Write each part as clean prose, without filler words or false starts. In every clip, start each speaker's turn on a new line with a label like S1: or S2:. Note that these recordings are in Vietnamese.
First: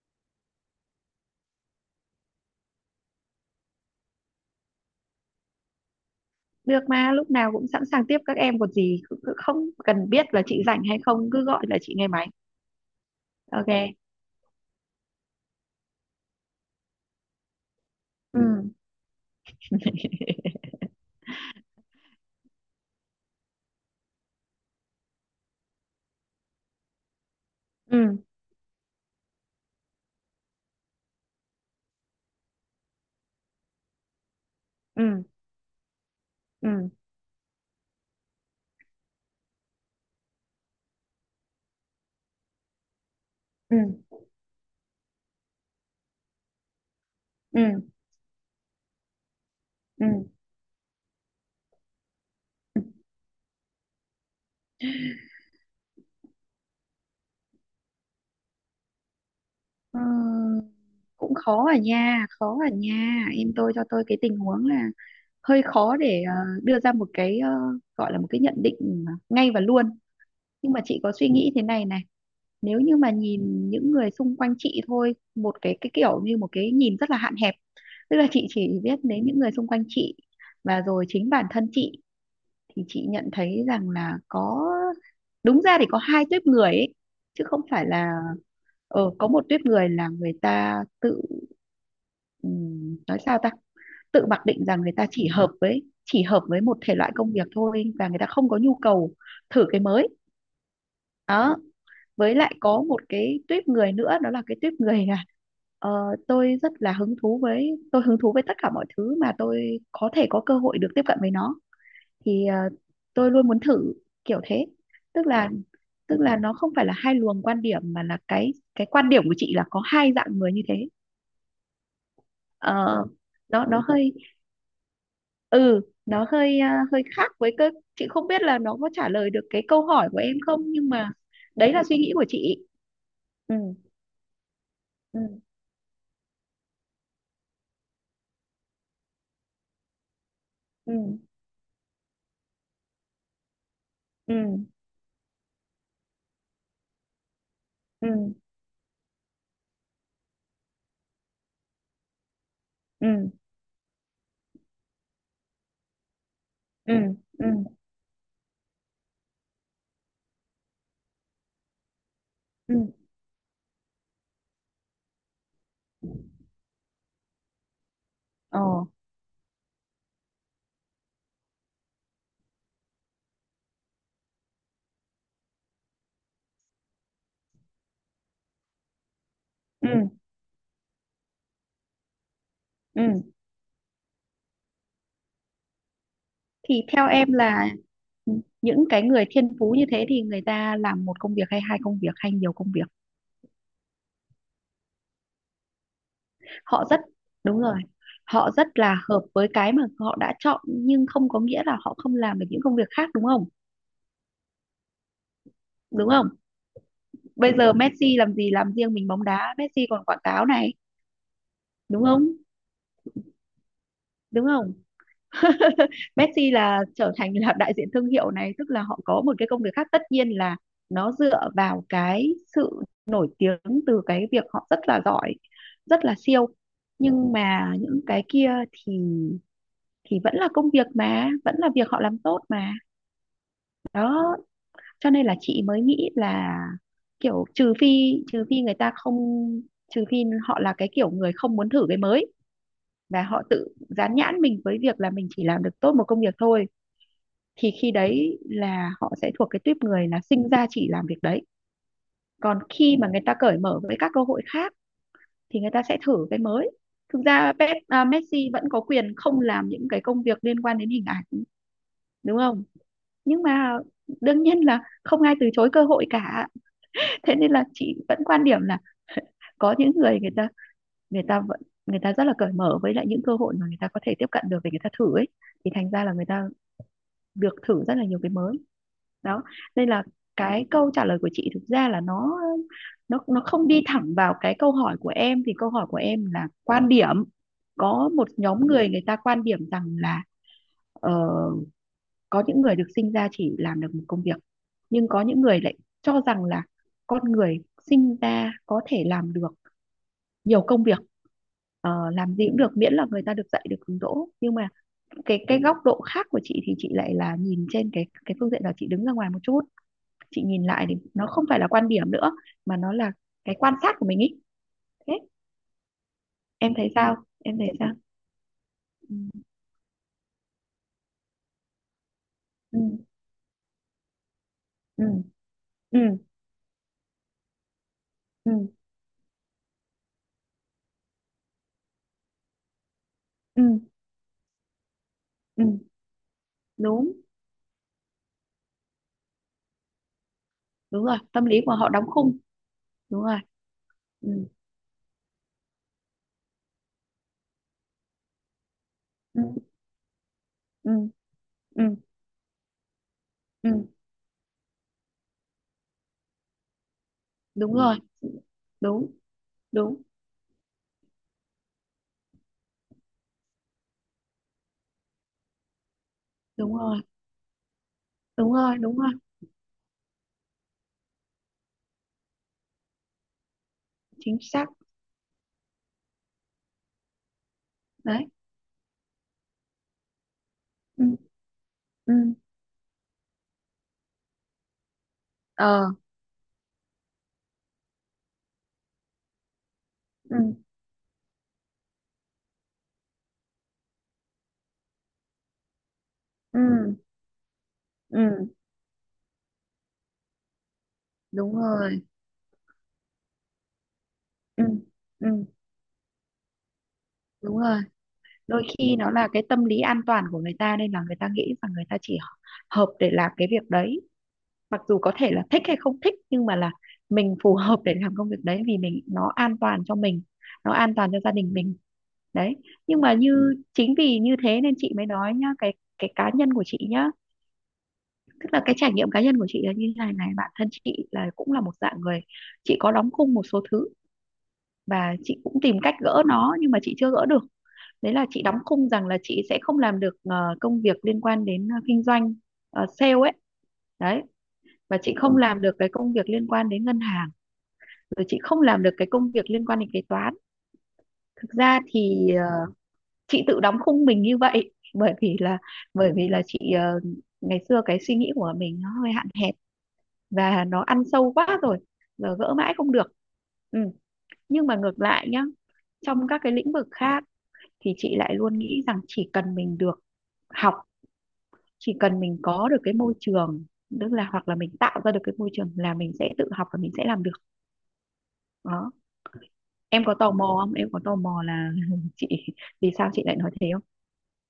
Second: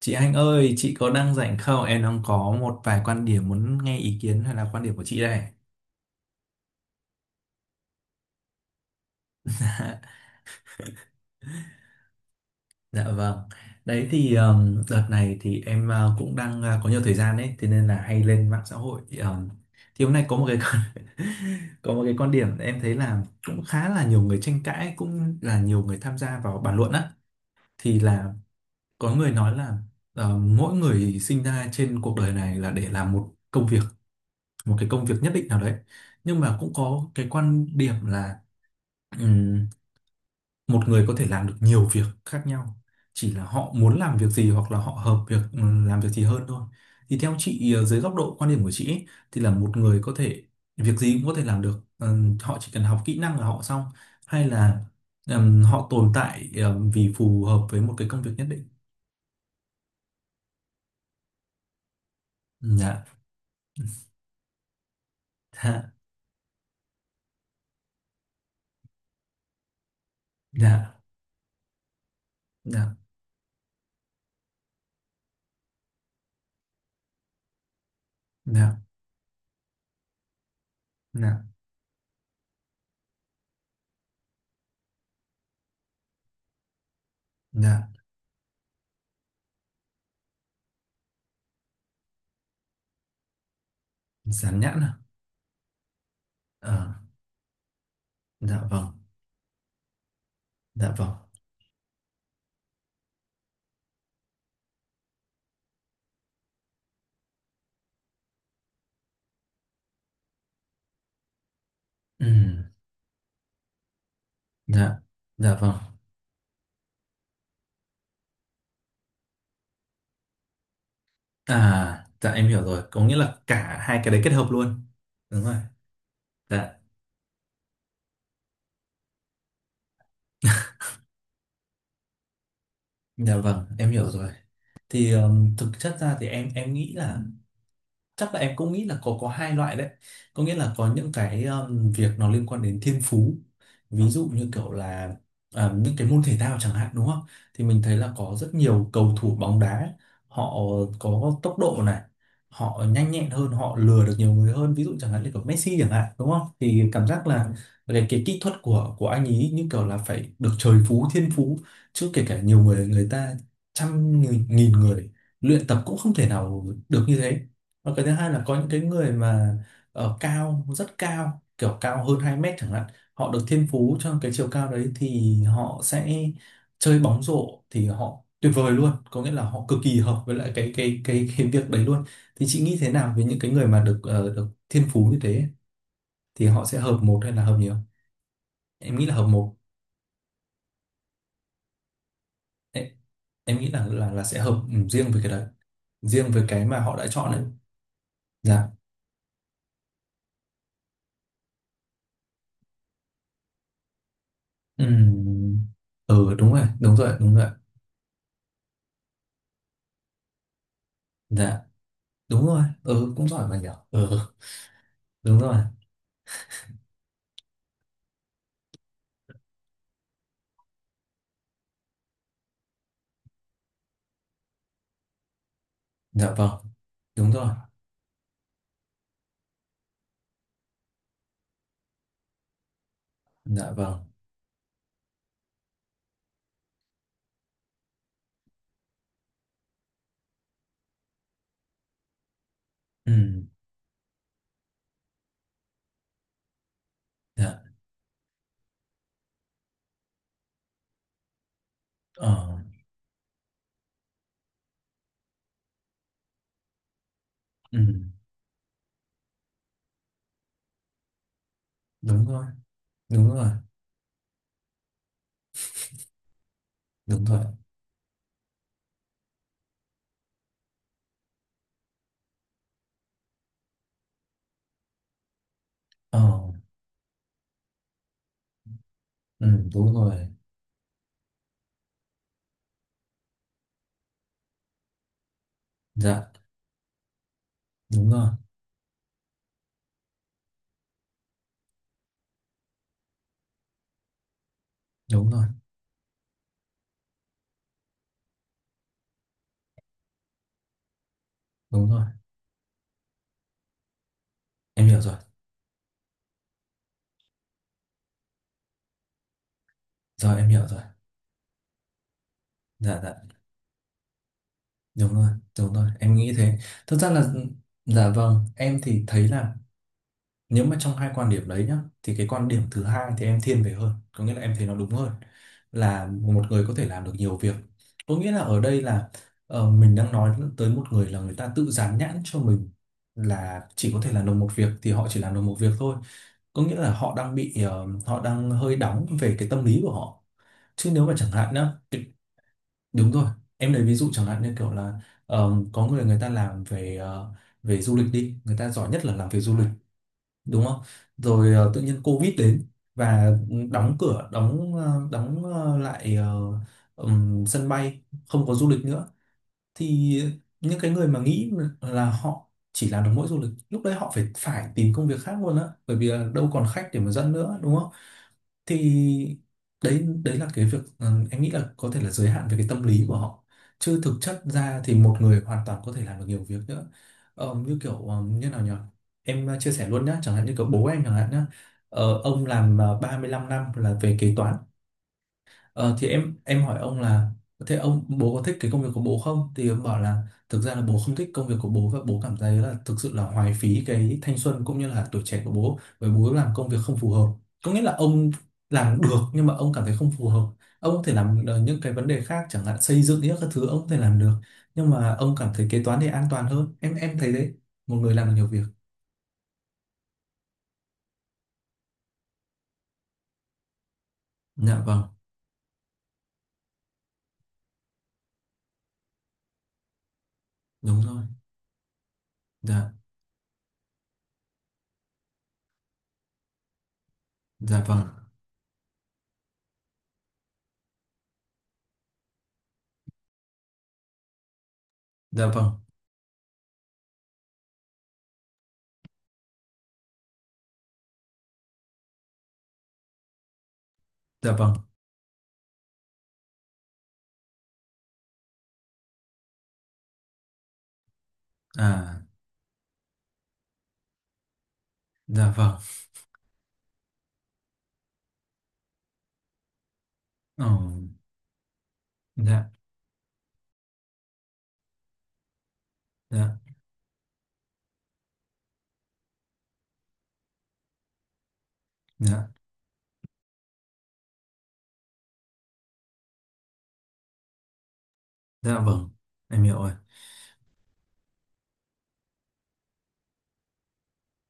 S1: Chị Anh ơi, chị có đang rảnh không? Em đang có một vài quan điểm muốn nghe ý kiến hay là quan điểm của chị đây.
S2: Được mà, lúc nào cũng sẵn sàng tiếp các em còn gì. Cứ không cần biết là chị rảnh hay không, cứ gọi là chị nghe máy.
S1: Dạ vâng.
S2: Ok.
S1: Đấy thì đợt này thì em cũng đang có nhiều thời gian đấy, thế nên là hay
S2: Ừ.
S1: lên mạng xã hội. Thì hôm nay có một cái con- có một cái quan điểm em thấy là cũng khá là nhiều người tranh cãi, cũng là nhiều người tham gia vào bàn luận á. Thì
S2: Ừ.
S1: là có người nói là mỗi người sinh ra trên cuộc đời này là để làm một công việc, một cái công việc
S2: Ừ.
S1: nhất định nào đấy. Nhưng mà cũng
S2: Ừ.
S1: có cái quan điểm là Ừm, một người có thể làm được nhiều việc khác nhau, chỉ là họ
S2: Ừ.
S1: muốn làm việc gì hoặc là họ hợp việc làm việc gì hơn thôi. Thì theo chị,
S2: Ừ.
S1: dưới góc độ quan điểm của chị ấy, thì là một người
S2: Ừ.
S1: có thể việc gì cũng có thể làm được, họ chỉ cần học kỹ năng là họ xong, hay là họ tồn tại vì phù hợp với một cái công việc nhất định.
S2: Ờ, cũng khó à nha, khó à
S1: Dạ.
S2: nha em, tôi cho tôi cái tình huống là hơi
S1: Dạ.
S2: khó để đưa ra một cái gọi là một cái nhận định ngay và luôn. Nhưng mà
S1: Dạ.
S2: chị có suy nghĩ thế này này. Nếu
S1: Dạ.
S2: như mà nhìn những người xung quanh chị thôi, một cái kiểu như một cái nhìn rất là hạn hẹp, tức là chị chỉ
S1: Dạ.
S2: biết đến những người xung quanh chị và rồi chính
S1: Dạ.
S2: bản thân chị, thì chị nhận thấy rằng là có, đúng ra thì có hai tuýp người ấy, chứ không phải
S1: Dạ.
S2: là. Có một tuýp người là người ta tự, nói sao ta, tự mặc
S1: Dán
S2: định
S1: nhãn
S2: rằng
S1: à?
S2: người ta chỉ hợp với một
S1: Ờ,
S2: thể loại công việc thôi và người ta không có
S1: dạ
S2: nhu
S1: vâng.
S2: cầu thử cái mới.
S1: Dạ vâng.
S2: Đó. Với lại có một cái tuýp người nữa, đó là cái tuýp người là ờ, tôi hứng thú với tất cả mọi thứ mà tôi có thể có cơ hội được tiếp cận với nó, thì
S1: Ừm.
S2: tôi luôn muốn thử, kiểu thế.
S1: Dạ.
S2: tức là
S1: Dạ vâng.
S2: tức là nó không phải là hai luồng quan điểm mà là cái quan điểm của chị là có hai dạng người như thế.
S1: À, dạ em hiểu rồi. Có
S2: Ờ,
S1: nghĩa là
S2: nó
S1: cả
S2: nó
S1: hai cái
S2: hơi,
S1: đấy kết hợp luôn. Đúng rồi.
S2: ừ
S1: Dạ.
S2: hơi khác với cơ. Chị không biết là nó có trả lời được cái câu hỏi của em không, nhưng mà đấy là suy nghĩ của chị.
S1: Dạ
S2: Ừ.
S1: vâng, em hiểu rồi. Thì
S2: Ừ.
S1: thực chất ra thì em nghĩ là chắc là em cũng nghĩ là có hai loại đấy, có nghĩa là có
S2: Ừ.
S1: những cái, việc nó liên quan đến thiên phú, ví dụ
S2: Ừ.
S1: như kiểu là những cái môn thể thao chẳng hạn đúng không. Thì mình thấy là
S2: Ừ.
S1: có rất nhiều cầu thủ bóng đá, họ có tốc độ này, họ nhanh
S2: Ừ.
S1: nhẹn hơn, họ lừa được nhiều người hơn, ví dụ chẳng hạn như kiểu Messi chẳng hạn, đúng không, thì
S2: Ừ.
S1: cảm giác
S2: Ừ.
S1: là cái kỹ thuật của anh ấy như kiểu là phải được trời phú, thiên phú, chứ kể cả nhiều
S2: Ừ.
S1: người, người ta trăm nghìn, nghìn người luyện tập cũng không thể nào được như thế. Và cái thứ hai là có
S2: Ờ.
S1: những cái người mà ở cao, rất cao, kiểu cao hơn 2 mét chẳng hạn, họ được thiên phú cho cái chiều cao đấy thì họ sẽ chơi bóng rổ thì họ tuyệt vời luôn, có nghĩa là họ cực
S2: Ừ.
S1: kỳ hợp với lại cái việc đấy luôn. Thì chị nghĩ thế nào
S2: Ừ.
S1: với những cái người mà được thiên phú như thế, thì họ sẽ
S2: Thì
S1: hợp
S2: theo
S1: một hay
S2: em
S1: là hợp
S2: là
S1: nhiều?
S2: những
S1: Em
S2: cái
S1: nghĩ là
S2: người
S1: hợp
S2: thiên
S1: một.
S2: phú như thế thì người ta làm một công việc, hay hai công việc, hay nhiều công
S1: Em,
S2: việc.
S1: em nghĩ là là sẽ hợp, riêng với cái đấy, riêng với cái mà
S2: Họ
S1: họ
S2: rất,
S1: đã chọn đấy.
S2: đúng rồi, họ rất
S1: Dạ.
S2: là hợp với cái mà họ đã chọn, nhưng không có nghĩa là họ không làm được những công việc khác, đúng không?
S1: Ừ.
S2: Đúng không?
S1: Ừ, đúng rồi, đúng rồi, đúng rồi.
S2: Bây giờ Messi làm gì, làm riêng mình bóng đá? Messi còn quảng cáo này,
S1: Dạ.
S2: đúng không?
S1: Đúng rồi, ừ, cũng giỏi mà nhỉ. Ừ,
S2: Đúng không?
S1: đúng rồi.
S2: Messi là trở thành là đại diện thương hiệu này, tức là họ có một cái công việc khác, tất nhiên là nó dựa vào cái sự nổi tiếng từ cái việc họ rất là giỏi, rất là
S1: Dạ
S2: siêu.
S1: vâng. Đúng
S2: Nhưng
S1: rồi.
S2: mà những cái kia thì vẫn là công việc, mà vẫn là việc họ làm tốt mà.
S1: Dạ vâng.
S2: Đó. Cho nên là chị mới nghĩ là kiểu trừ phi, trừ phi người ta không trừ phi họ là cái kiểu người không muốn thử cái mới
S1: Ừ.
S2: và họ tự dán nhãn mình với việc là mình chỉ làm được tốt một công việc thôi, thì
S1: Dạ.
S2: khi đấy là họ sẽ thuộc cái tuýp người là sinh ra chỉ làm việc đấy.
S1: Ờ.
S2: Còn khi mà người ta cởi mở với các cơ hội khác thì người ta sẽ thử cái mới. Thực ra
S1: Ừ,
S2: Messi vẫn có quyền không làm những cái công việc liên quan đến hình ảnh,
S1: đúng
S2: đúng
S1: rồi,
S2: không?
S1: đúng
S2: Nhưng
S1: rồi,
S2: mà đương nhiên là không ai từ chối cơ hội cả.
S1: đúng
S2: Thế
S1: rồi.
S2: nên là chị vẫn quan điểm là có những người, người ta vẫn người ta rất là cởi mở với lại những cơ hội mà người ta có thể tiếp cận được để người ta thử ấy, thì thành ra là
S1: Ờ.
S2: người ta được thử rất là nhiều cái mới. Đó.
S1: Ừ,
S2: Nên
S1: đúng
S2: là
S1: rồi.
S2: cái câu trả lời của chị thực ra là nó không đi thẳng vào cái câu hỏi của em. Thì câu hỏi của em
S1: Dạ.
S2: là quan điểm, có
S1: Đúng
S2: một
S1: rồi,
S2: nhóm người, người ta quan điểm rằng là ờ, có những người được sinh ra chỉ làm được một công việc, nhưng có
S1: đúng
S2: những
S1: rồi,
S2: người lại cho rằng là con người sinh ra có thể làm được nhiều công việc.
S1: đúng rồi.
S2: Ờ, làm gì cũng được miễn là người ta được dạy, được hướng đỗ. Nhưng mà
S1: Em hiểu rồi.
S2: cái góc độ khác của chị thì chị lại là nhìn trên cái phương diện là chị đứng ra ngoài một chút,
S1: Rồi,
S2: chị
S1: em
S2: nhìn
S1: hiểu rồi.
S2: lại thì nó không phải là quan điểm nữa, mà nó
S1: Dạ.
S2: là
S1: Dạ.
S2: cái quan sát của mình ý. Thế.
S1: Đúng rồi, đúng rồi. Em nghĩ thế.
S2: Em thấy
S1: Thực ra
S2: sao,
S1: là,
S2: em thấy sao?
S1: dạ vâng, em thì thấy
S2: Ừ.
S1: là, nếu mà trong hai quan điểm đấy nhá, thì cái quan điểm
S2: Ừ.
S1: thứ hai thì em thiên về hơn, có nghĩa là em thấy nó đúng
S2: Ừ.
S1: hơn,
S2: Ừ.
S1: là một người có thể làm được nhiều việc. Có nghĩa là
S2: Ừ.
S1: ở đây là, mình đang nói tới một người là người ta tự dán nhãn cho mình là
S2: Ừ.
S1: chỉ có thể làm được một việc thì họ chỉ làm được một
S2: Ừ.
S1: việc thôi, có nghĩa là
S2: Đúng,
S1: họ đang hơi đóng về cái tâm lý của họ. Chứ
S2: đúng
S1: nếu mà
S2: rồi,
S1: chẳng
S2: tâm
S1: hạn
S2: lý
S1: nhá,
S2: của họ đóng khung.
S1: đúng
S2: Đúng
S1: rồi,
S2: rồi.
S1: em lấy ví dụ chẳng hạn
S2: Ừ.
S1: như kiểu là, có người người ta làm về du lịch đi, người ta giỏi nhất là làm về
S2: Ừ.
S1: du lịch, đúng không.
S2: Ừ.
S1: Rồi tự
S2: Ừ.
S1: nhiên Covid đến và
S2: Ừ.
S1: đóng cửa, lại sân
S2: Đúng rồi.
S1: bay, không có du lịch nữa,
S2: Đúng. Đúng.
S1: thì những cái người mà nghĩ là họ chỉ làm được mỗi du lịch, lúc đấy họ phải phải tìm công việc khác luôn á, bởi vì là đâu còn
S2: Đúng
S1: khách để
S2: rồi.
S1: mà dẫn nữa, đúng không.
S2: Đúng rồi. Đúng rồi.
S1: Thì đấy, đấy là cái việc, em nghĩ là có thể là giới hạn về cái tâm lý của họ, chứ thực
S2: Chính
S1: chất
S2: xác.
S1: ra thì một người hoàn toàn có thể làm được nhiều việc nữa. Ờ, như kiểu,
S2: Đấy.
S1: như nào nhỉ, em chia sẻ luôn nhá, chẳng hạn như kiểu bố em chẳng
S2: Ừ.
S1: hạn nhá.
S2: Ừ.
S1: Ờ, ông làm 35 năm là về kế toán.
S2: Ờ.
S1: Ờ, thì em hỏi ông là, thế ông bố có thích cái công việc của bố không? Thì ông bảo là
S2: Ừ.
S1: thực ra là bố không thích công việc của bố, và bố cảm thấy là thực sự là hoài phí cái thanh xuân cũng như là tuổi trẻ của bố, bởi bố làm
S2: Ừ.
S1: công việc không phù hợp. Có nghĩa là
S2: Ừ.
S1: ông làm được nhưng mà ông cảm thấy không phù hợp. Ông có thể làm
S2: Đúng
S1: những cái
S2: rồi.
S1: vấn đề khác chẳng hạn xây dựng những các thứ, ông có thể làm được,
S2: Ừ.
S1: nhưng mà
S2: Ừ.
S1: ông cảm thấy kế toán thì an toàn hơn. Em thấy đấy,
S2: Đúng rồi.
S1: một người làm được nhiều việc.
S2: Đôi khi nó là cái tâm lý an toàn của người ta, nên là người ta nghĩ rằng người ta chỉ hợp để làm cái việc đấy, mặc
S1: Dạ
S2: dù
S1: vâng,
S2: có thể là thích hay không thích, nhưng mà là mình phù hợp để làm công việc đấy vì mình nó an toàn cho mình, nó an
S1: đúng
S2: toàn cho
S1: rồi.
S2: gia đình mình. Đấy.
S1: Dạ,
S2: Nhưng mà như chính vì như thế nên chị mới nói nhá, cái cá nhân của chị nhá,
S1: dạ vâng,
S2: tức là cái trải nghiệm cá nhân của chị là như thế này này. Bản thân chị là cũng là một dạng người, chị có đóng khung một số thứ và chị
S1: dạ
S2: cũng
S1: vâng,
S2: tìm cách gỡ nó nhưng mà chị chưa gỡ được. Đấy là chị đóng khung rằng là chị sẽ không làm được công việc liên quan đến kinh doanh, sale ấy. Đấy.
S1: dạ vâng.
S2: Và chị không làm được cái công việc liên quan đến ngân hàng, rồi chị không làm được cái công việc liên quan đến kế toán. Thực ra
S1: À,
S2: thì chị tự đóng khung mình như vậy bởi vì
S1: dạ
S2: là,
S1: vâng.
S2: chị ngày xưa cái suy nghĩ của mình nó hơi hạn hẹp và
S1: Ờ.
S2: nó ăn sâu quá rồi, giờ gỡ
S1: Dạ,
S2: mãi không được. Ừ. Nhưng mà ngược lại nhá, trong các cái
S1: dạ,
S2: lĩnh vực khác thì chị lại luôn nghĩ rằng chỉ cần mình được học, chỉ cần mình
S1: dạ,
S2: có được cái môi trường, tức là hoặc là mình tạo ra được cái môi trường, là mình sẽ tự học và mình sẽ làm được.
S1: dạ
S2: Đó.
S1: vâng, em hiểu rồi.
S2: Em có tò mò không, em có tò mò là chị vì sao chị lại nói thế không?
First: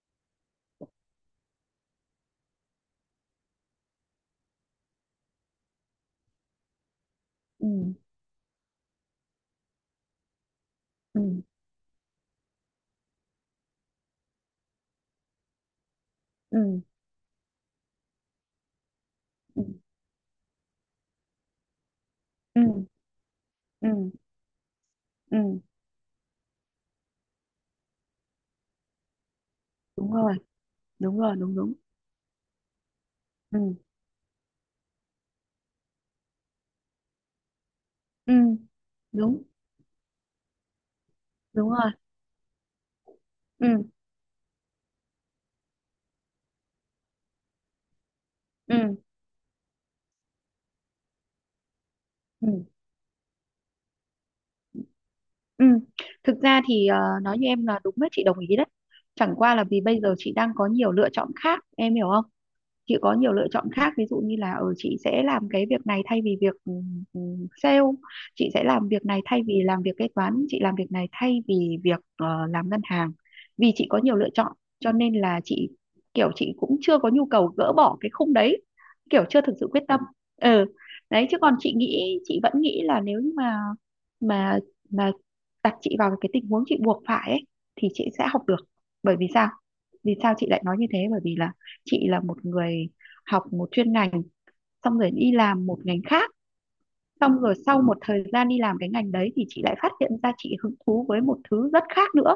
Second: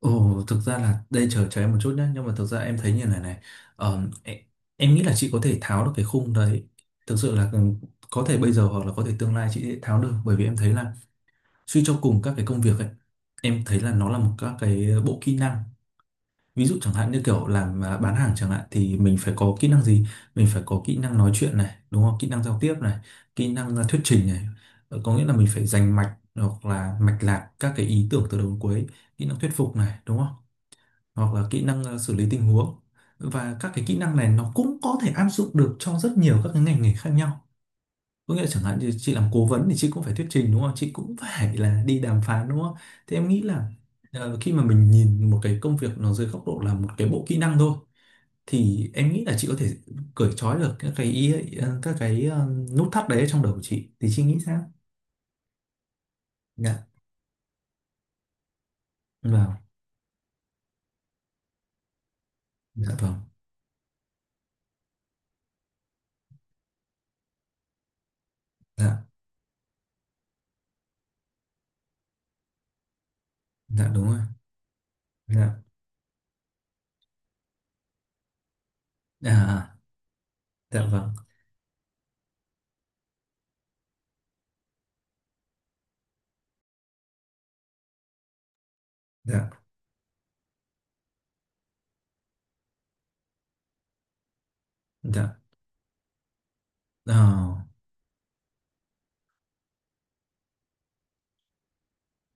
S1: Ồ, thực ra là đây, chờ cho em một chút nhé, nhưng mà thực ra em thấy như này này. Ờm, em, em nghĩ là chị có thể tháo được cái khung đấy. Thực sự là
S2: Ừ.
S1: có thể bây giờ hoặc là có thể tương lai chị sẽ tháo được, bởi vì em thấy là
S2: Ừ.
S1: suy cho cùng các cái công việc ấy, em thấy là nó là một các cái bộ kỹ năng. Ví dụ
S2: Ừ.
S1: chẳng hạn như kiểu làm bán hàng chẳng hạn thì mình phải có
S2: Ừ.
S1: kỹ năng gì? Mình phải có kỹ năng nói chuyện này, đúng không, kỹ năng giao
S2: Ừ.
S1: tiếp này, kỹ năng
S2: Ừ.
S1: thuyết trình này. Ờ, có nghĩa là mình
S2: Ừ.
S1: phải dành mạch hoặc là mạch lạc các cái ý tưởng từ đầu đến cuối, kỹ năng thuyết phục này,
S2: Đúng
S1: đúng
S2: rồi.
S1: không,
S2: Đúng
S1: hoặc
S2: rồi.
S1: là
S2: Đúng.
S1: kỹ
S2: Đúng.
S1: năng xử lý tình huống. Và
S2: Ừ.
S1: các cái kỹ năng này nó cũng có thể áp dụng được cho rất nhiều các cái ngành nghề khác nhau,
S2: Ừ.
S1: có nghĩa là chẳng hạn như chị làm
S2: Đúng.
S1: cố vấn thì chị cũng phải thuyết trình, đúng không, chị cũng phải
S2: Đúng
S1: là
S2: rồi.
S1: đi đàm phán, đúng không. Thế em nghĩ
S2: Ừ.
S1: là, khi mà mình nhìn một cái công việc nó dưới góc độ là một cái bộ kỹ năng thôi,
S2: Ừ.
S1: thì em nghĩ là chị có thể cởi trói được các cái ý ấy, các cái
S2: Ừ.
S1: nút thắt đấy trong đầu của chị, thì chị nghĩ sao?
S2: Ừ. Thực ra
S1: Dạ
S2: thì nói như em là đúng đấy, chị đồng ý đấy. Chẳng qua
S1: vâng.
S2: là vì bây giờ chị đang có nhiều lựa chọn khác, em hiểu không?
S1: Dạ
S2: Chị có
S1: vâng.
S2: nhiều lựa chọn khác, ví dụ như là ở chị sẽ làm cái việc này thay vì việc ừ, sale, chị sẽ làm
S1: Dạ.
S2: việc này thay vì làm việc kế toán, chị làm việc này thay vì việc làm ngân hàng. Vì chị
S1: Dạ.
S2: có
S1: Đúng
S2: nhiều
S1: rồi.
S2: lựa chọn, cho nên là
S1: Dạ.
S2: chị kiểu chị cũng chưa có nhu cầu gỡ bỏ cái khung đấy, kiểu
S1: À,
S2: chưa
S1: à,
S2: thực sự
S1: à.
S2: quyết tâm. Ừ.
S1: Dạ vâng.
S2: Đấy chứ còn chị nghĩ, chị vẫn nghĩ là nếu như mà mà đặt chị vào cái tình huống chị buộc phải ấy, thì chị sẽ học được. Bởi vì sao?
S1: Dạ.
S2: Vì sao chị lại nói như thế? Bởi vì là chị là một người học một chuyên ngành, xong rồi đi
S1: Dạ.
S2: làm một ngành khác,
S1: Ờ.
S2: xong rồi sau một thời gian đi làm cái ngành đấy thì chị lại phát hiện ra chị hứng thú với một thứ rất khác nữa.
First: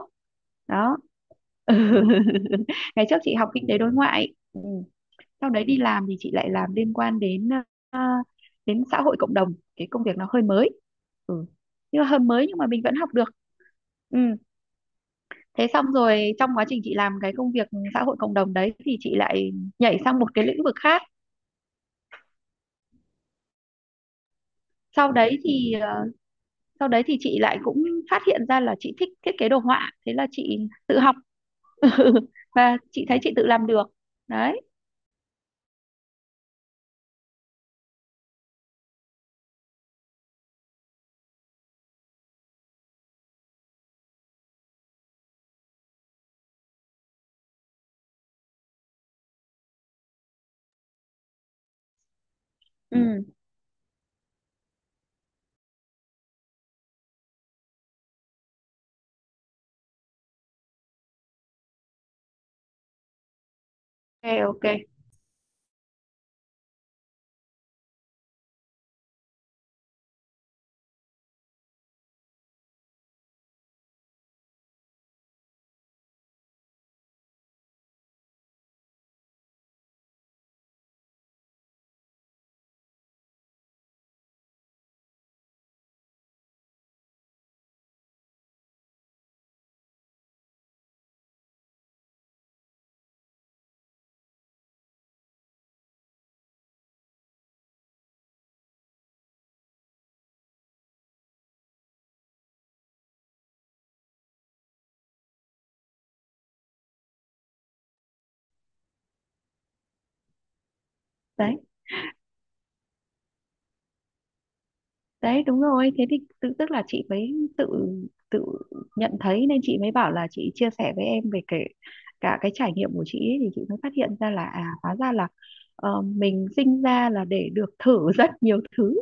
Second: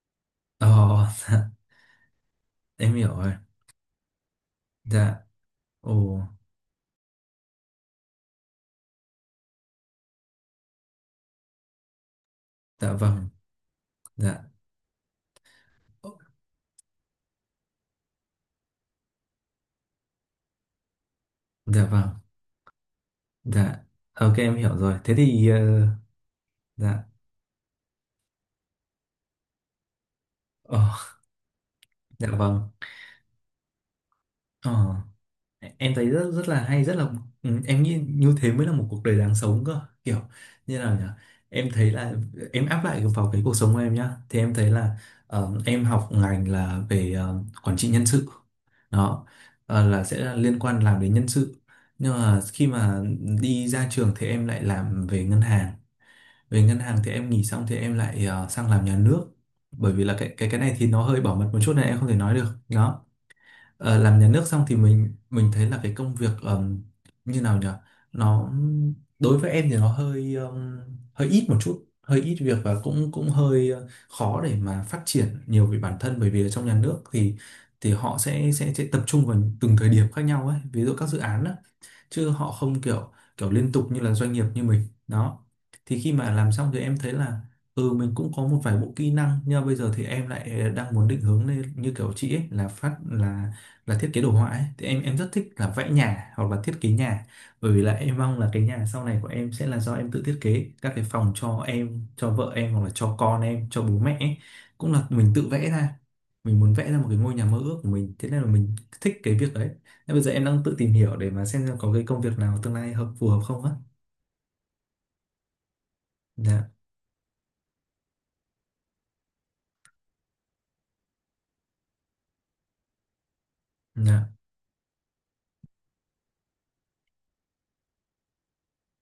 S2: Đó.
S1: Ờ. Dạ. Em
S2: Ngày
S1: hiểu
S2: trước
S1: rồi.
S2: chị học kinh tế đối ngoại. Ừ.
S1: Dạ.
S2: Sau đấy đi làm thì
S1: Ồ.
S2: chị lại làm liên quan đến đến xã hội cộng đồng, cái công việc nó hơi mới. Ừ. Nhưng mà hơi mới nhưng mà mình
S1: Dạ
S2: vẫn học
S1: vâng.
S2: được. Ừ.
S1: Dạ.
S2: Thế xong rồi trong quá trình chị làm cái công việc xã hội cộng đồng đấy thì chị lại nhảy sang một cái lĩnh vực khác.
S1: Dạ vâng. Dạ, ok em hiểu rồi.
S2: sau
S1: Thế
S2: đấy
S1: thì,
S2: thì ờ, Sau đấy
S1: dạ,
S2: thì chị lại cũng phát hiện ra là chị thích thiết kế đồ họa, thế là chị tự
S1: Ờ,
S2: học
S1: dạ vâng.
S2: và chị thấy chị tự làm được. Đấy.
S1: Ờ, em thấy rất rất là hay, rất là, ừ, em nghĩ như thế mới là một cuộc đời đáng sống cơ. Kiểu như nào nhỉ? Em thấy là, em áp lại vào cái cuộc sống của em nhá. Thì em thấy là, em học ngành là về quản trị nhân sự. Đó, là sẽ là liên quan làm đến nhân sự. Nhưng mà khi mà
S2: Ừ.
S1: đi ra trường thì em lại làm về ngân hàng, về ngân hàng thì em nghỉ xong thì em lại sang làm nhà nước, bởi vì là cái này thì nó hơi bảo mật một chút này, em không thể nói được, đó. Ờ, làm nhà nước
S2: Ok.
S1: xong
S2: Ok.
S1: thì mình thấy là cái công việc, như nào nhỉ, nó đối với em thì nó hơi hơi ít một chút, hơi ít việc, và cũng cũng hơi khó để mà phát triển nhiều về bản thân, bởi vì ở trong nhà nước thì họ sẽ tập trung vào từng thời điểm khác nhau ấy, ví dụ các dự án á, chứ họ không kiểu kiểu liên tục như là doanh nghiệp như mình, đó. Thì khi mà làm xong thì em thấy là, ừ, mình cũng có một vài bộ kỹ năng, nhưng mà bây giờ thì em lại đang muốn định hướng lên như kiểu chị ấy, là phát là thiết kế đồ họa ấy. Thì em rất thích là vẽ nhà hoặc là thiết kế nhà, bởi vì là em mong là cái nhà sau này của em sẽ là do em tự thiết kế các cái phòng cho em, cho vợ em hoặc là cho con em, cho bố mẹ ấy. Cũng là mình tự vẽ ra, mình muốn vẽ ra một cái ngôi nhà mơ ước của mình, thế nên là mình thích cái việc đấy. Thế bây giờ em đang tự tìm hiểu để mà
S2: Đấy.
S1: xem có cái công việc nào tương lai phù hợp không á.
S2: Đấy, đúng rồi, thế thì
S1: Dạ,
S2: tức là chị mới tự tự nhận thấy, nên chị mới bảo là chị chia sẻ với em về kể cả cái trải nghiệm của chị ấy, thì chị mới phát hiện
S1: dạ,
S2: ra là, à, hóa ra là mình sinh ra là để được thử rất nhiều thứ,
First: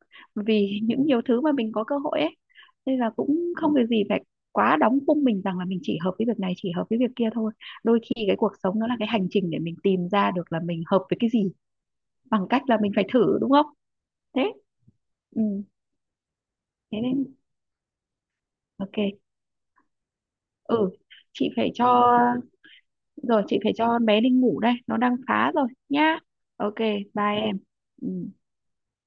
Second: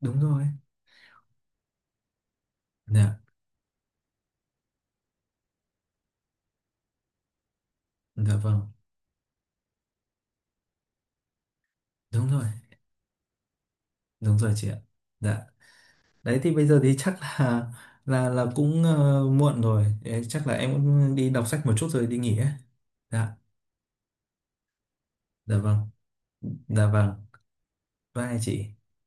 S1: đúng rồi.
S2: vì những nhiều thứ mà mình có cơ hội ấy, nên là
S1: Dạ,
S2: cũng không việc gì phải quá đóng khung mình rằng là mình chỉ hợp với việc này, chỉ hợp với việc kia thôi. Đôi khi cái
S1: dạ
S2: cuộc
S1: vâng,
S2: sống nó là cái hành trình để mình tìm ra được là mình hợp với cái gì,
S1: đúng rồi,
S2: bằng cách là mình phải thử, đúng không?
S1: đúng rồi
S2: Thế.
S1: chị ạ. Dạ,
S2: Ừ.
S1: đấy thì bây giờ thì
S2: Thế
S1: chắc
S2: nên.
S1: là là cũng,
S2: Ok.
S1: muộn rồi. Đấy, chắc là em
S2: Ừ.
S1: cũng đi đọc
S2: chị
S1: sách
S2: phải
S1: một chút
S2: cho
S1: rồi đi nghỉ ấy. Dạ,
S2: Rồi chị phải cho bé đi ngủ đây, nó đang phá
S1: dạ
S2: rồi
S1: vâng,
S2: nhá. Ok.
S1: dạ vâng.
S2: Bye em. Ừ.
S1: Bye chị.